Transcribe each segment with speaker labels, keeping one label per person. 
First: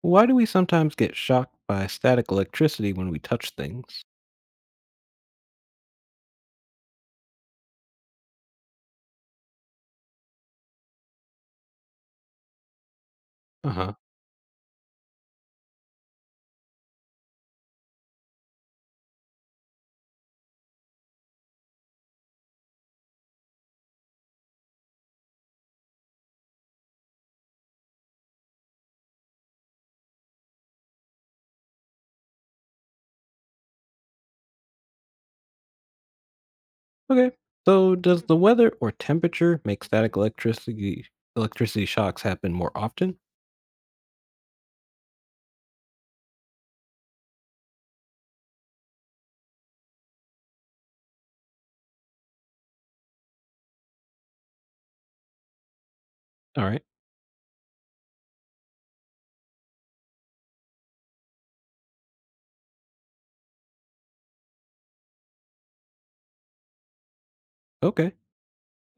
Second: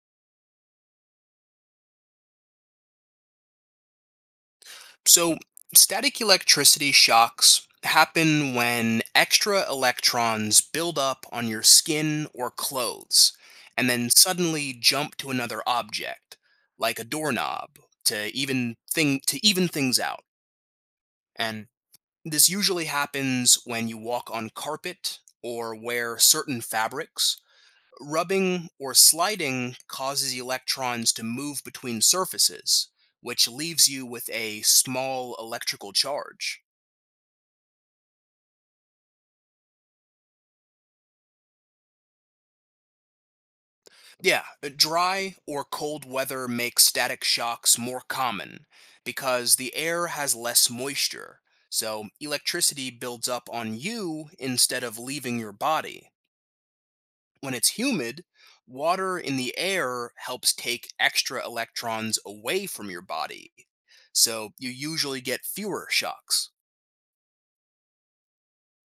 Speaker 1: Why do we sometimes get shocked by static electricity when we touch things?
Speaker 2: So, static electricity shocks happen when extra electrons build up on your skin or clothes
Speaker 1: Uh
Speaker 2: and
Speaker 1: huh.
Speaker 2: then suddenly jump to another object, like a doorknob, to even things out. And this usually happens when you walk on carpet or wear certain fabrics. Rubbing or sliding causes electrons to move between surfaces, which leaves you with a small electrical charge.
Speaker 1: Okay. So, does the weather or temperature make static electricity shocks happen more often?
Speaker 2: Yeah, dry or cold weather makes static shocks more common because the air has less moisture, so electricity builds up on you instead of leaving your body.
Speaker 1: All right.
Speaker 2: When it's humid, water in the air helps take extra electrons away from your body, so you usually get fewer shocks.
Speaker 1: Okay.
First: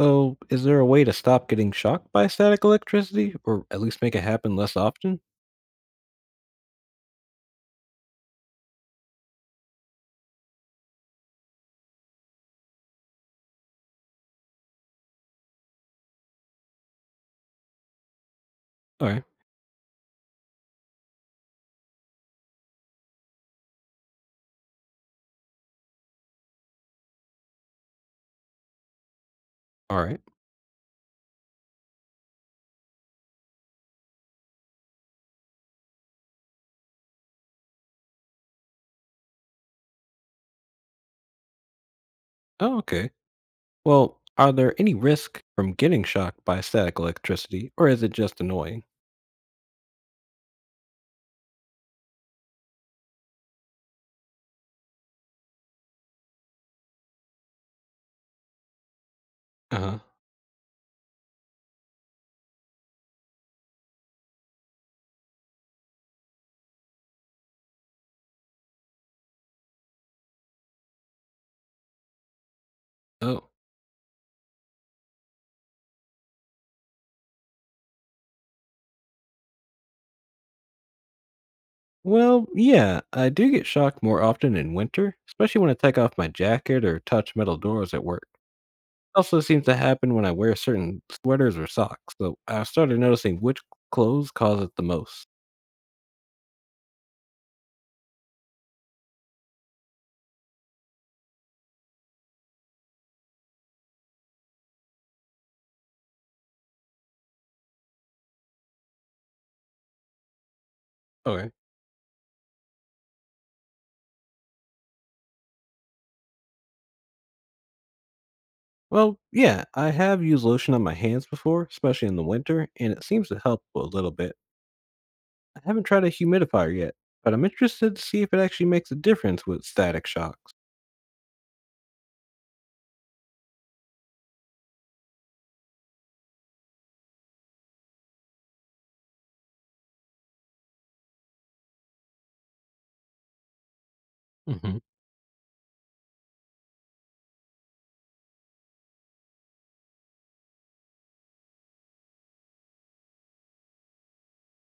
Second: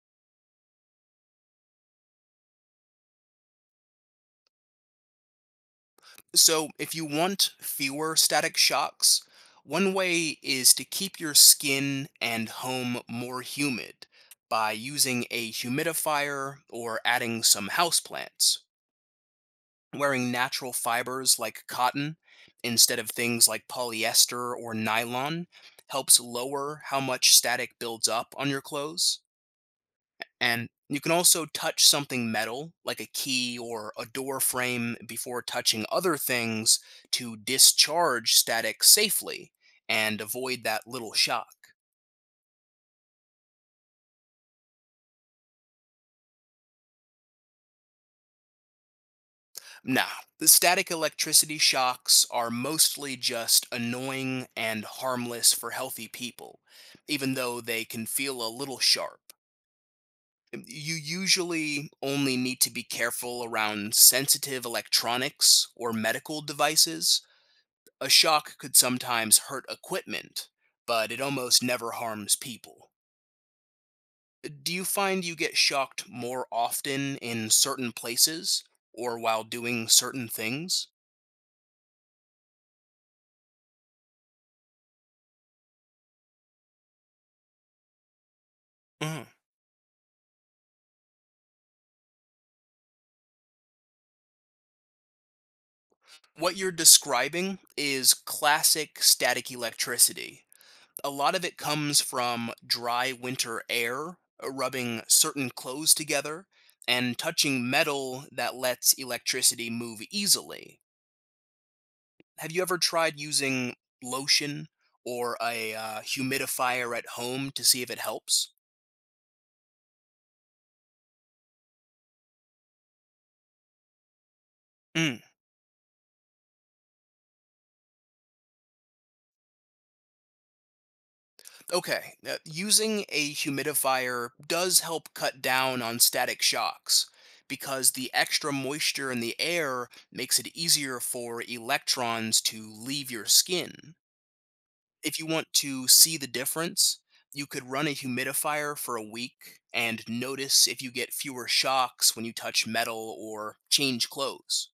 Speaker 1: So, is there a way to stop getting shocked by static electricity, or at least make it happen less often?
Speaker 2: So, if you want fewer static shocks, one way is to keep your skin and home more humid by using a humidifier or adding some houseplants.
Speaker 1: All right.
Speaker 2: Wearing natural fibers like cotton instead of things like polyester or nylon helps lower how much static builds up on your clothes.
Speaker 1: All right.
Speaker 2: And you can also touch something metal, like a key or a door frame, before touching other things to discharge static safely and avoid that little shock.
Speaker 1: Oh, okay. Well, are there any risk from getting shocked by static electricity, or is it just annoying?
Speaker 2: Nah, the static electricity shocks are mostly just annoying and harmless for healthy people, even though they can feel a little sharp.
Speaker 1: Uh huh.
Speaker 2: You usually only need to be careful around sensitive electronics or medical devices. A shock could sometimes hurt equipment, but it almost never harms people.
Speaker 1: Oh.
Speaker 2: Do you find you get shocked more often in certain places or while doing certain things?
Speaker 1: Well, yeah, I do get shocked more often in winter, especially when I take off my jacket or touch metal doors at work. Also seems to happen when I wear certain sweaters or socks, so I started noticing which clothes cause it the most.
Speaker 2: What you're describing is classic static electricity. A lot of it comes from dry winter air rubbing certain clothes together and touching metal that lets electricity move easily.
Speaker 1: Okay.
Speaker 2: Have you ever tried using lotion or a humidifier at home to see if it helps?
Speaker 1: Well, yeah, I have used lotion on my hands before, especially in the winter, and it seems to help a little bit.
Speaker 2: Mm.
Speaker 1: I haven't tried a humidifier yet, but I'm interested to see if it actually makes a difference with static shocks.
Speaker 2: Okay, using a humidifier does help cut down on static shocks because the extra moisture in the air makes it easier for electrons to leave your skin.
Speaker 1: Hmm.
Speaker 2: If you want to see the difference, you could run a humidifier for a week and notice if you get fewer shocks when you touch metal or change clothes.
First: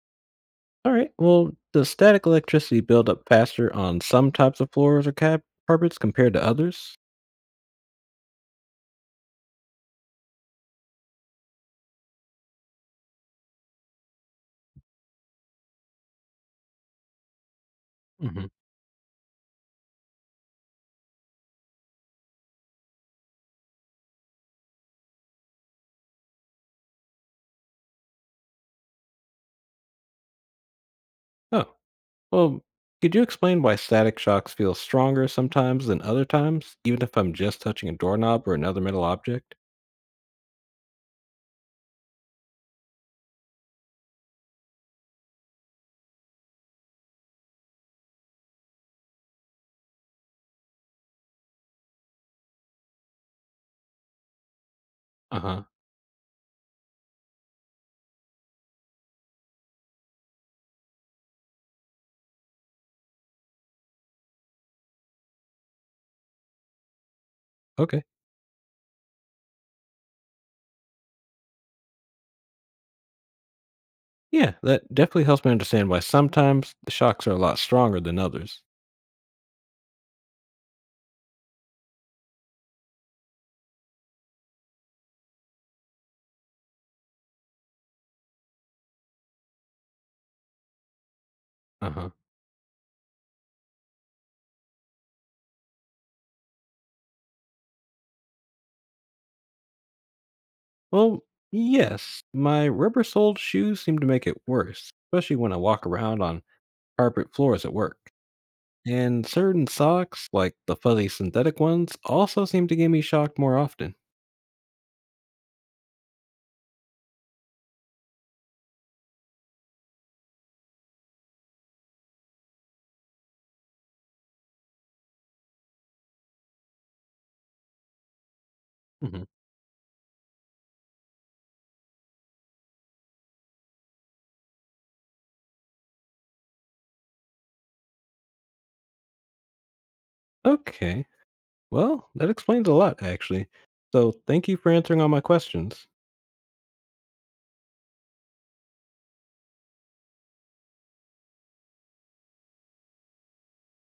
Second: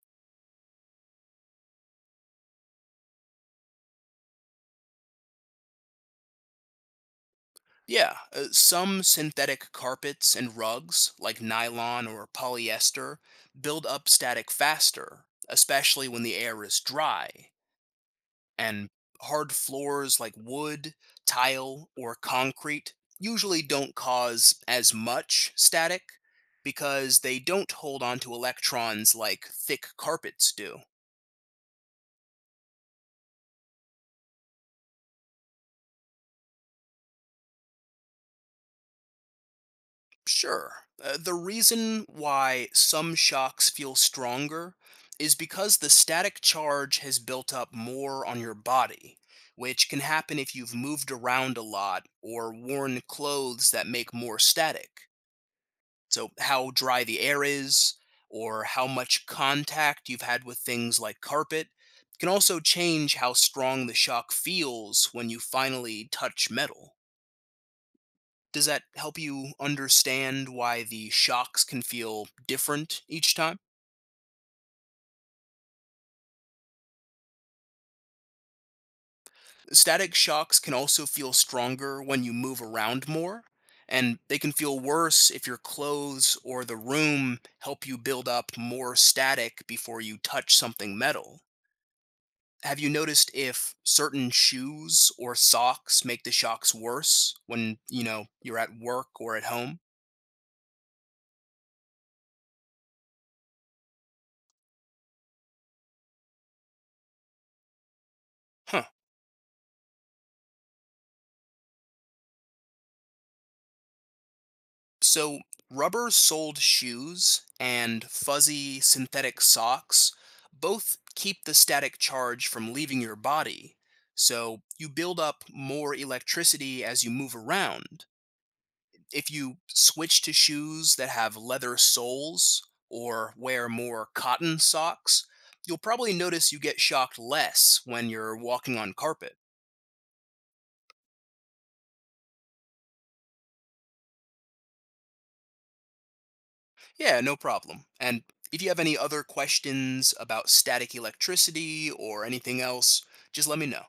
Speaker 1: All right. Well, does static electricity build up faster on some types of floors or carpets compared to others?
Speaker 2: Yeah, some synthetic carpets and rugs, like nylon or polyester, build up static faster, especially when the air is dry.
Speaker 1: Hmm.
Speaker 2: And hard floors like wood, tile, or concrete usually don't cause as much static because they don't hold onto electrons like thick carpets do.
Speaker 1: Oh, well, could you explain why static shocks feel stronger sometimes than other times, even if I'm just touching a doorknob or another metal object?
Speaker 2: Sure. The reason why some shocks feel stronger is because the static charge has built up more on your body, which can happen if you've moved around a lot or worn clothes that make more static.
Speaker 1: Uh huh.
Speaker 2: So, how dry the air is, or how much contact you've had with things like carpet, can also change how strong the shock feels when you finally touch metal.
Speaker 1: Okay.
Speaker 2: Does that help you understand why the shocks can feel different each time?
Speaker 1: Yeah, that definitely helps me understand why sometimes the shocks are a lot stronger than others.
Speaker 2: Static shocks can also feel stronger when you move around more, and they can feel worse if your clothes or the room help you build up more static before you touch something metal.
Speaker 1: Uh huh.
Speaker 2: Have you noticed if certain shoes or socks make the shocks worse when, you know, you're at work or at home?
Speaker 1: Well, yes, my rubber soled shoes seem to make it worse, especially when I walk around on carpet floors at work.
Speaker 2: Huh.
Speaker 1: And certain socks, like the fuzzy synthetic ones, also seem to get me shocked more often.
Speaker 2: So, rubber soled shoes and fuzzy synthetic socks both keep the static charge from leaving your body. So, you build up more electricity as you move around.
Speaker 1: Hmm.
Speaker 2: If you switch to shoes that have leather soles or wear more cotton socks, you'll probably notice you get shocked less when you're walking on carpet.
Speaker 1: Okay, well, that explains a lot, actually. So thank you for answering all my questions.
Speaker 2: Yeah, no problem. And if you have any other questions about static electricity or anything else, just let me know.